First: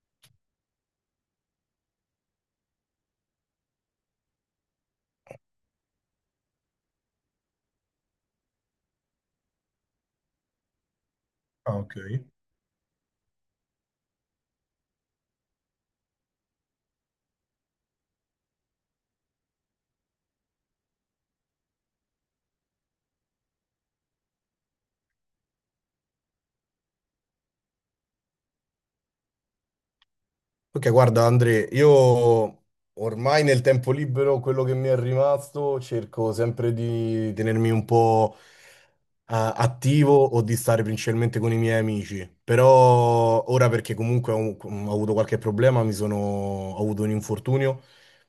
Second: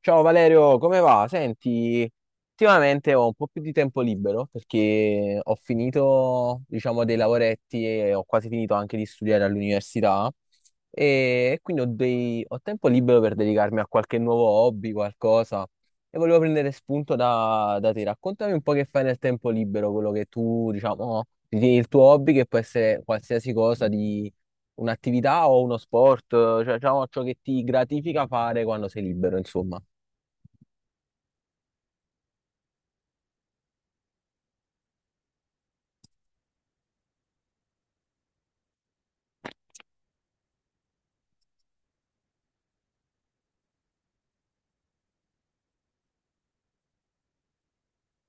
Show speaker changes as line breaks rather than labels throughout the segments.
Ciao Valerio, come va? Senti, ultimamente ho un po' più di tempo libero perché ho finito, diciamo, dei lavoretti e ho quasi finito anche di studiare all'università e
Ah,
quindi
ok.
ho tempo libero per dedicarmi a qualche nuovo hobby, qualcosa. E volevo prendere spunto da te. Raccontami un po' che fai nel tempo libero, quello che tu, diciamo, ritieni il tuo hobby, che può essere qualsiasi cosa di un'attività o uno sport, cioè diciamo, ciò che ti gratifica fare quando sei libero, insomma.
Ok, guarda Andre, io ormai nel tempo libero, quello che mi è rimasto, cerco sempre di tenermi un po' attivo o di stare principalmente con i miei amici. Però ora perché comunque ho avuto qualche problema, ho avuto un infortunio,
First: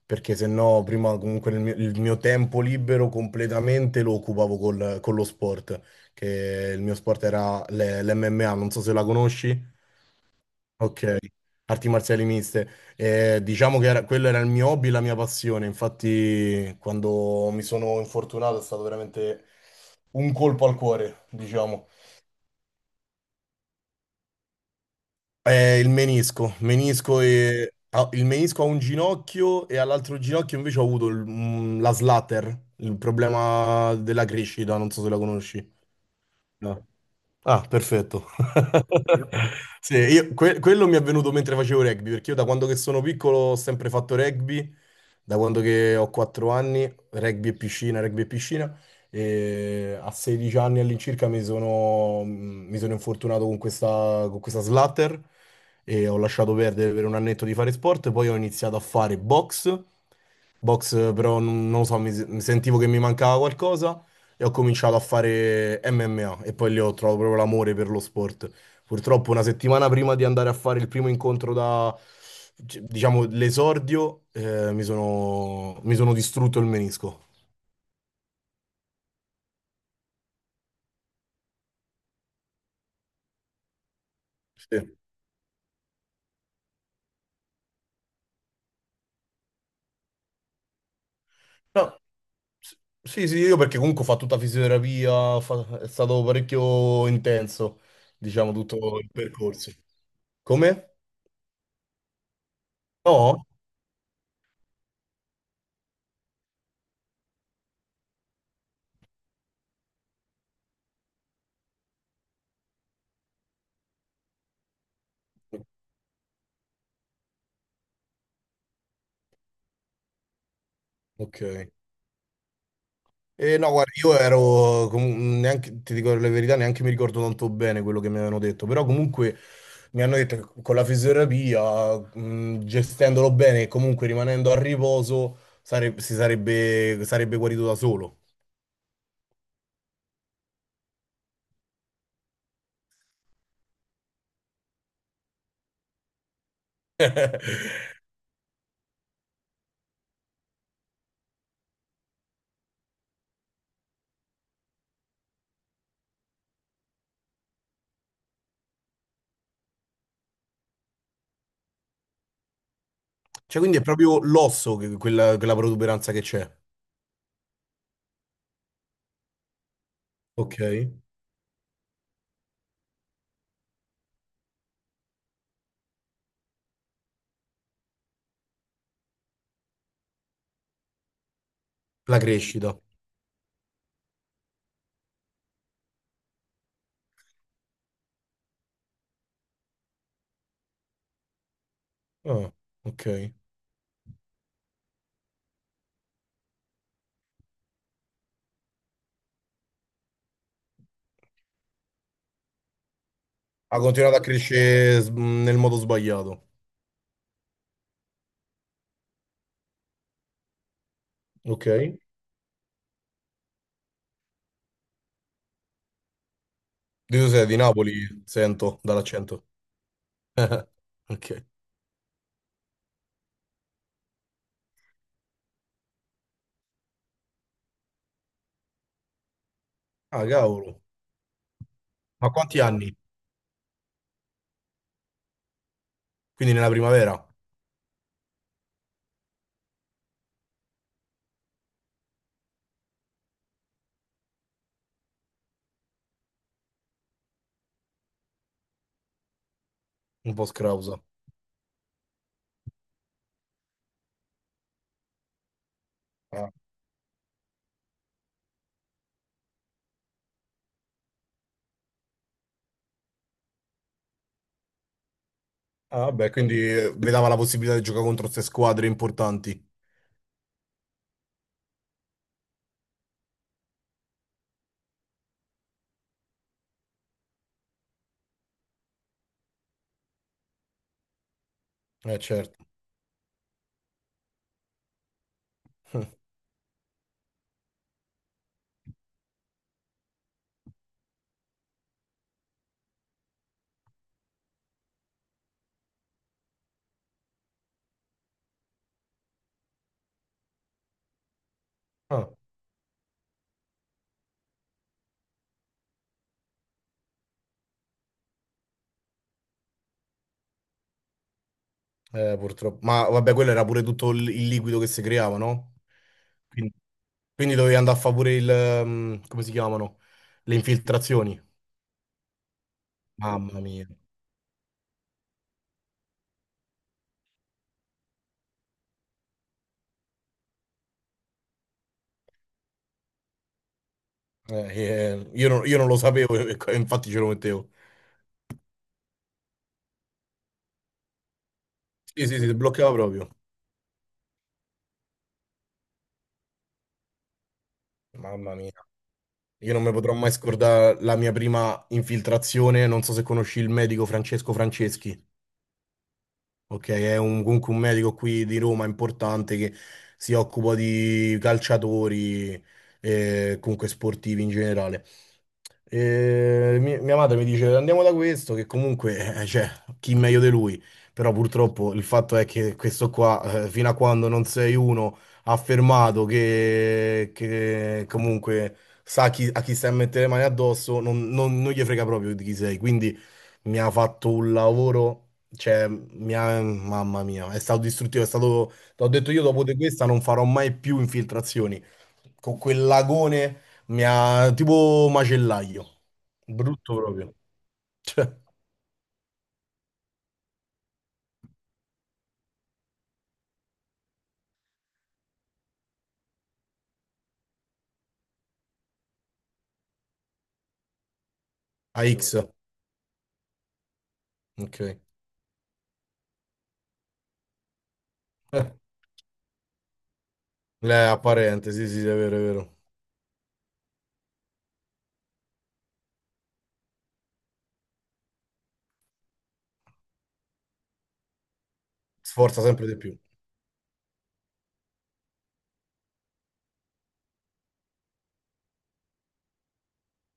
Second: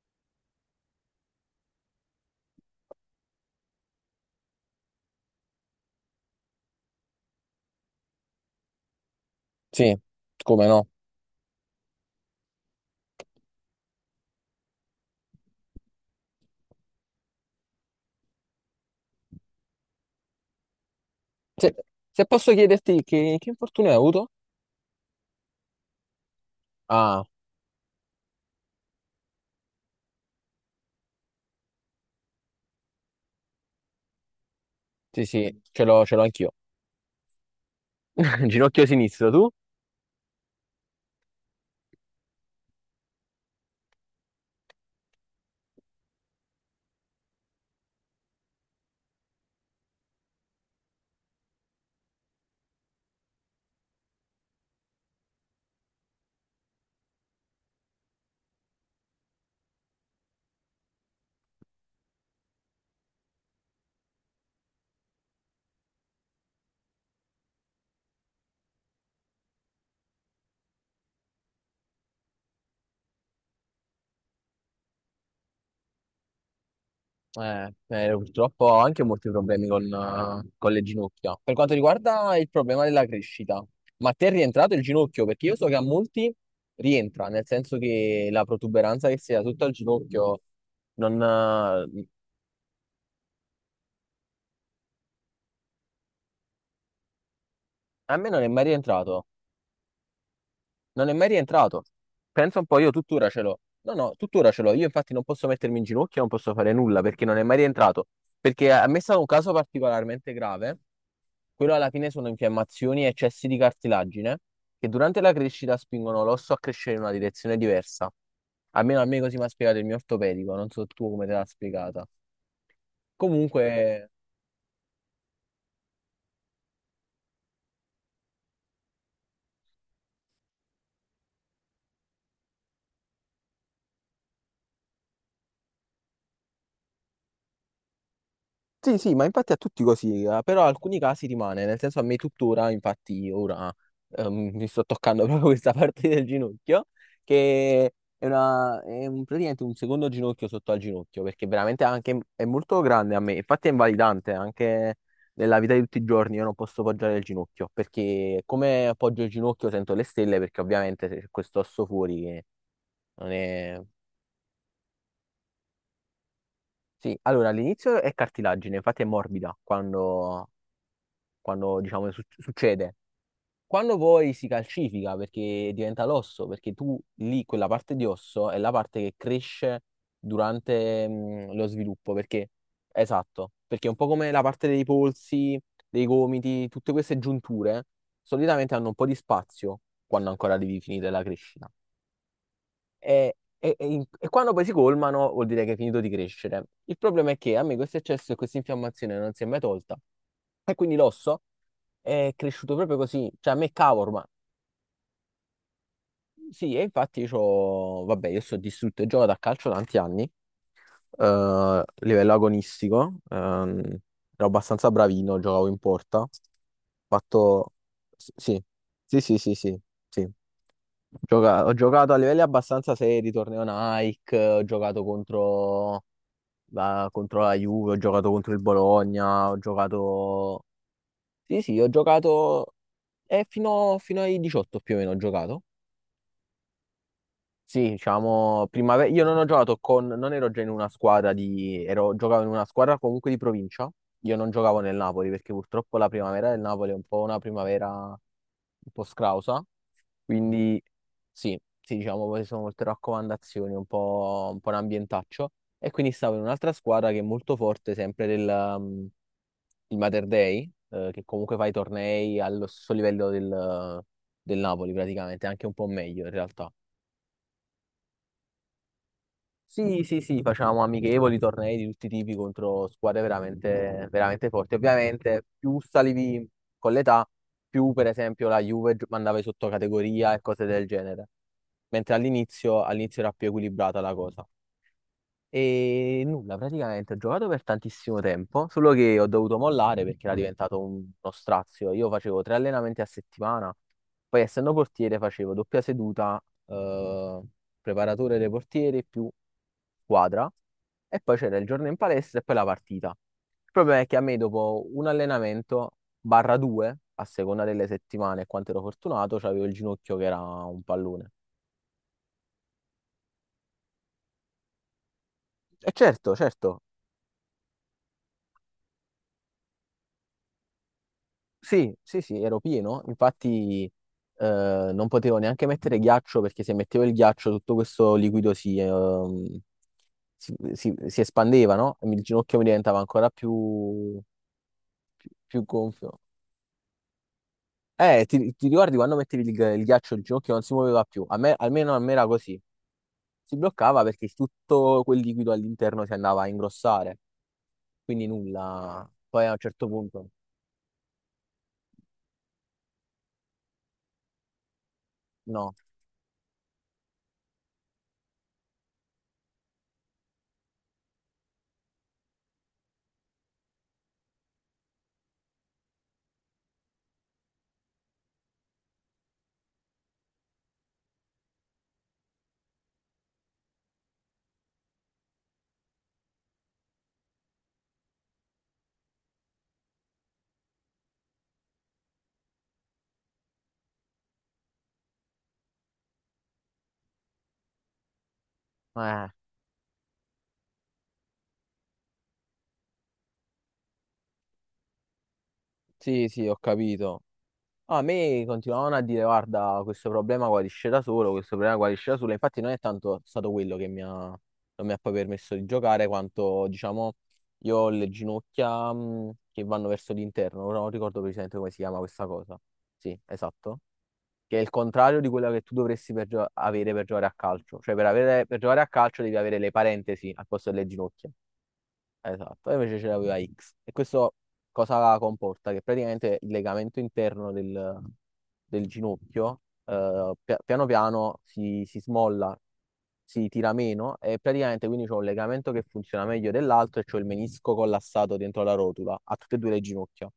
perché se no prima comunque il mio tempo libero completamente lo occupavo con lo sport, che il mio sport era l'MMA, non so se la conosci.
Sì, come no?
Ok, arti marziali miste. Quello era il mio hobby, la mia passione. Infatti, quando mi sono infortunato è stato veramente un colpo al cuore,
Se,
diciamo.
se posso chiederti che infortunio hai avuto?
Il menisco. Menisco
Ah,
e... il menisco a un ginocchio e all'altro ginocchio invece ho avuto la slatter, il problema della crescita, non so se la
sì, sì,
conosci.
ce l'ho anch'io.
No. Ah, perfetto.
Ginocchio
Io-
sinistro, tu?
Sì, quello mi è venuto mentre facevo rugby, perché io da quando che sono piccolo ho sempre fatto rugby, da quando che ho 4 anni, rugby e piscina, e a 16 anni all'incirca mi sono infortunato con con questa slatter e ho lasciato perdere per un annetto di fare sport, poi ho iniziato a fare box, però non lo so, mi sentivo che mi mancava qualcosa e ho cominciato a fare MMA e poi lì ho trovato proprio l'amore per lo sport. Purtroppo una settimana prima di andare a fare il primo incontro da, c- diciamo, l'esordio, mi sono distrutto il menisco.
Purtroppo ho anche molti problemi con le ginocchia. Per quanto riguarda il problema della crescita, ma a te è rientrato il
Sì.
ginocchio? Perché io so che a molti rientra, nel senso che la protuberanza che si ha tutto al ginocchio non,
No, s- sì, sì, io perché comunque ho fatto tutta fisioterapia, è stato parecchio intenso,
a me non è
diciamo,
mai
tutto il
rientrato.
percorso. Come?
Non è mai rientrato. Pensa un po', io tuttora ce
No?
l'ho. No, no, tuttora ce l'ho. Io infatti non posso mettermi in ginocchio, non posso fare nulla perché non è mai rientrato. Perché a me è stato un caso particolarmente grave. Quello alla fine sono infiammazioni e eccessi di cartilagine che durante la crescita spingono l'osso a crescere in una direzione diversa. Almeno a me così mi ha spiegato il mio ortopedico, non so tu come te
Ok.
l'ha spiegata.
E no, guarda,
Comunque.
neanche, ti dico la verità, neanche mi ricordo tanto bene quello che mi avevano detto, però comunque mi hanno detto che con la fisioterapia, gestendolo bene e comunque rimanendo a riposo, sarebbe guarito da solo.
Sì, sì, ma infatti a tutti così, però alcuni casi rimane, nel senso a me tuttora, infatti ora mi sto toccando proprio questa parte del ginocchio, che è, praticamente un secondo ginocchio sotto al ginocchio, perché veramente anche, è molto grande a me, infatti è invalidante anche nella vita di tutti i giorni, io non posso poggiare il ginocchio, perché come appoggio il ginocchio sento le stelle, perché ovviamente c'è questo osso fuori che non
Cioè, quindi
è.
è proprio l'osso, quella, quella protuberanza che c'è,
Sì, allora all'inizio è cartilagine, infatti è morbida quando
ok?
quando diciamo succede. Quando poi si calcifica perché diventa l'osso, perché tu lì quella parte di osso è la parte che cresce durante lo sviluppo,
La
perché
crescita.
esatto, perché è un po' come la parte dei polsi, dei gomiti, tutte queste giunture solitamente hanno un po' di spazio quando ancora devi finire la crescita.
Ah, ok.
E quando poi si colmano vuol dire che è finito di crescere. Il problema è che a me questo eccesso e questa infiammazione non si è mai tolta e quindi l'osso è cresciuto proprio così, cioè a me
Ha
cavolo,
continuato a
ma
crescere nel modo sbagliato,
sì, e infatti c'ho, vabbè, io sto distrutto e gioco da calcio tanti anni,
ok?
a livello agonistico, ero abbastanza bravino, giocavo in porta, ho
Tu sei di
fatto,
Napoli,
sì,
sento
sì, sì,
dall'accento.
sì, sì, sì.
Ok.
Ho giocato a livelli abbastanza seri, torneo Nike, ho giocato contro la Juve, ho giocato contro il Bologna, ho
Ah,
giocato.
cavolo.
Sì, sì, ho
Ma quanti
giocato
anni?
fino ai 18 più o meno ho giocato.
Quindi nella primavera?
Sì, diciamo, primavera. Io non ho giocato con. Non ero già in una squadra di. Ero, giocavo in una squadra comunque di provincia. Io non giocavo nel Napoli perché purtroppo la primavera del Napoli è un po' una primavera un po' scrausa.
Un po'
Quindi
scrausa.
sì, sì, diciamo, poi sono molte raccomandazioni, un po' un ambientaccio. E quindi stavo in
Ah,
un'altra squadra che è molto forte, sempre il Mater Dei, che comunque fa i tornei allo stesso livello del Napoli praticamente, anche un po'
ah,
meglio
vabbè,
in
quindi
realtà.
vedava la possibilità di giocare contro queste squadre importanti.
Sì, sì, sì, facciamo amichevoli, tornei di tutti i tipi contro squadre veramente, veramente forti. Ovviamente più salivi con l'età, più per esempio la Juve mandava in sottocategoria e cose del genere. Mentre
Certo.
all'inizio era più equilibrata la cosa. E nulla, praticamente ho giocato per tantissimo tempo, solo che ho dovuto mollare perché era diventato uno strazio. Io facevo tre allenamenti a settimana, poi essendo portiere facevo doppia seduta, eh, preparatore dei portieri più squadra, e poi c'era il giorno in
Ah,
palestra e poi la partita. Il problema è che a me dopo un allenamento, barra due, a seconda delle settimane e quanto ero fortunato, c'avevo il ginocchio che era un pallone.
purtroppo. Ma vabbè, quello era pure tutto il liquido che si creava, no?
E certo, certo.
Quindi, quindi dovevi andare a favore il... come si chiamano? Le infiltrazioni.
Sì, sì, sì, ero pieno,
Mamma mia.
infatti non potevo neanche mettere ghiaccio perché se mettevo il ghiaccio tutto questo liquido si espandeva, no? E il ginocchio mi diventava ancora più,
Eh,
più, più
io non lo
gonfio.
sapevo, e infatti ce lo mettevo.
Ti ricordi quando mettevi il ghiaccio il ginocchio non si muoveva più? A me, almeno a me era
Sì, sì, sì, si
così.
bloccava proprio.
Si bloccava perché tutto quel liquido all'interno si andava a ingrossare, quindi
Mamma mia.
nulla. Poi a un
Io non
certo
mi potrò
punto,
mai scordare la mia prima infiltrazione. Non so se conosci il medico Francesco Franceschi.
no.
Ok, è comunque un medico qui di Roma importante che si occupa di calciatori e comunque sportivi in generale. E mia madre mi dice andiamo da questo, che comunque cioè, chi meglio di lui? Però purtroppo il fatto è che questo qua, fino a quando non sei uno affermato che comunque a chi stai a mettere le mani addosso, non gli frega proprio di chi sei. Quindi mi ha fatto un lavoro. Cioè, mamma mia, è stato distruttivo, è stato... T'ho
Eh,
detto io dopo di questa non farò mai più infiltrazioni. Con quel lagone mi ha... tipo macellaio.
sì, sì, ho
Brutto
capito.
proprio.
A
Cioè,
me continuavano a dire, guarda, questo problema guarisce da solo, questo problema guarisce da solo. Infatti non è tanto stato quello che mi ha, non mi ha poi permesso di giocare, quanto, diciamo, io ho le ginocchia che vanno verso l'interno. Ora non ricordo precisamente come si chiama
a
questa
X.
cosa. Sì, esatto. Che è il
Ok.
contrario di quella che tu dovresti avere per giocare a calcio. Cioè, per giocare a calcio devi avere le parentesi al posto delle
È
ginocchia.
apparente, sì, sì, è vero, è
Esatto, e
vero.
invece ce l'aveva X. E questo cosa comporta? Che praticamente il legamento interno del ginocchio piano piano si smolla,
Sforza sempre di più.
si tira meno e praticamente quindi c'ho un legamento che funziona meglio dell'altro e c'ho il menisco collassato dentro la rotula, a tutte e due le ginocchia.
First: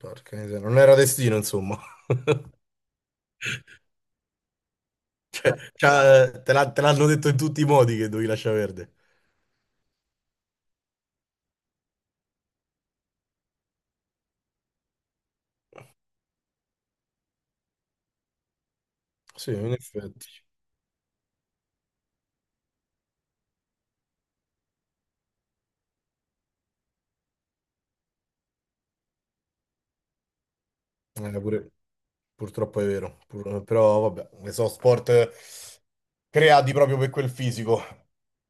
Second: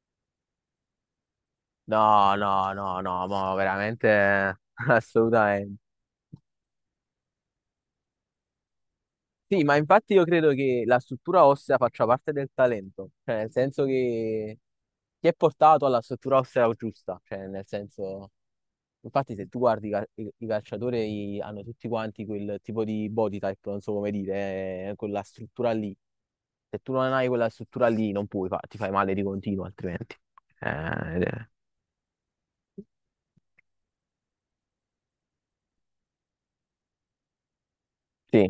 Porca miseria, non era destino, insomma.
No, no, no, no, ma veramente assolutamente.
Cioè, te l'hanno detto in tutti i modi che dovevi lasciare verde.
Sì, ma infatti io credo che la struttura ossea faccia parte del talento, cioè nel senso che ti è portato alla struttura ossea giusta, cioè nel senso, infatti se
Sì,
tu
in
guardi i, cal-
effetti.
i- i calciatori hanno tutti quanti quel tipo di body type, non so come dire, quella struttura lì. Se tu non hai quella struttura lì non puoi, ti fai male di continuo altrimenti. Eh, ed è-
Pure... Purtroppo è vero, però vabbè, so sport creati proprio per quel fisico.
sì,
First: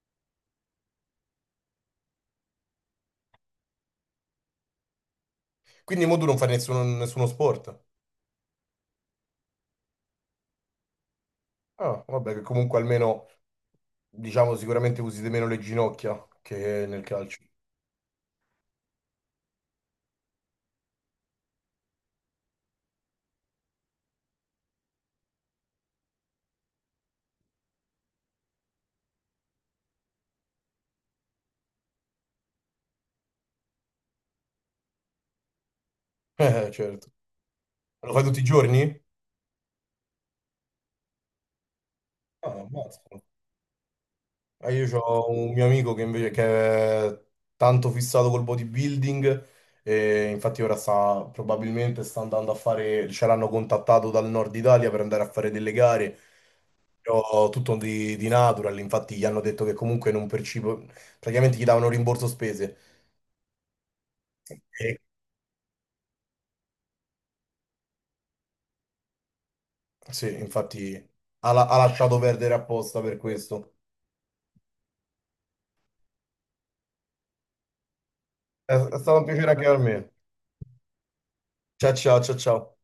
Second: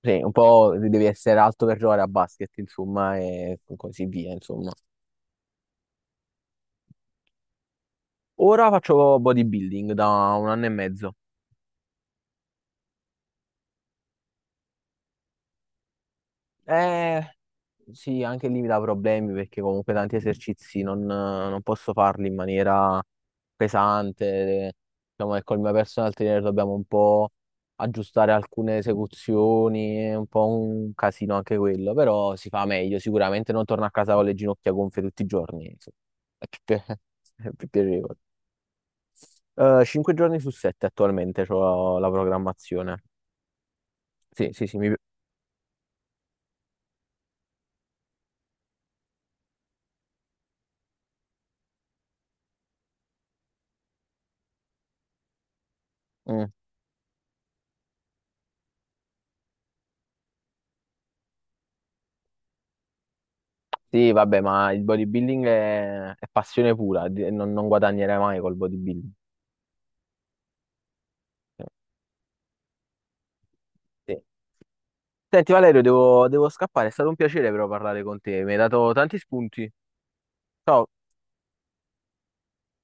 sì, un po' devi essere alto per giocare a basket, insomma, e così via, insomma.
Quindi mo tu non fai nessuno sport.
Ora faccio bodybuilding da un anno e mezzo.
Ah, vabbè, che comunque almeno, diciamo, sicuramente usi di meno le ginocchia che nel
Eh,
calcio.
sì, anche lì mi dà problemi perché comunque tanti esercizi non posso farli in maniera pesante. Diciamo che col mio personal trainer dobbiamo un po' aggiustare alcune esecuzioni, è un po' un casino anche quello, però si fa meglio. Sicuramente non torno a casa con le ginocchia gonfie tutti i giorni, insomma. È più, pi-
Certo.
è più
Lo
piacevole.
fai tutti i giorni?
Cinque giorni su sette attualmente ho la
Ah, ammazza.
programmazione. Sì, sì, sì,
Io ho un mio amico che è tanto fissato col bodybuilding e infatti ora sta, probabilmente sta andando a fare, ce l'hanno contattato dal nord Italia per andare a fare delle gare.
mm.
Però tutto di natural, infatti gli hanno detto che comunque non percibo, praticamente gli davano rimborso spese.
Sì, vabbè, ma il
E
bodybuilding è passione pura, non guadagnerai mai col bodybuilding.
sì, infatti
Cioè,
ha lasciato perdere apposta per questo.
sì. Senti Valerio, devo scappare, è stato un piacere però parlare con te, mi hai dato
È
tanti
stato un piacere anche
spunti.
per me.
Ciao.
Ciao ciao ciao ciao.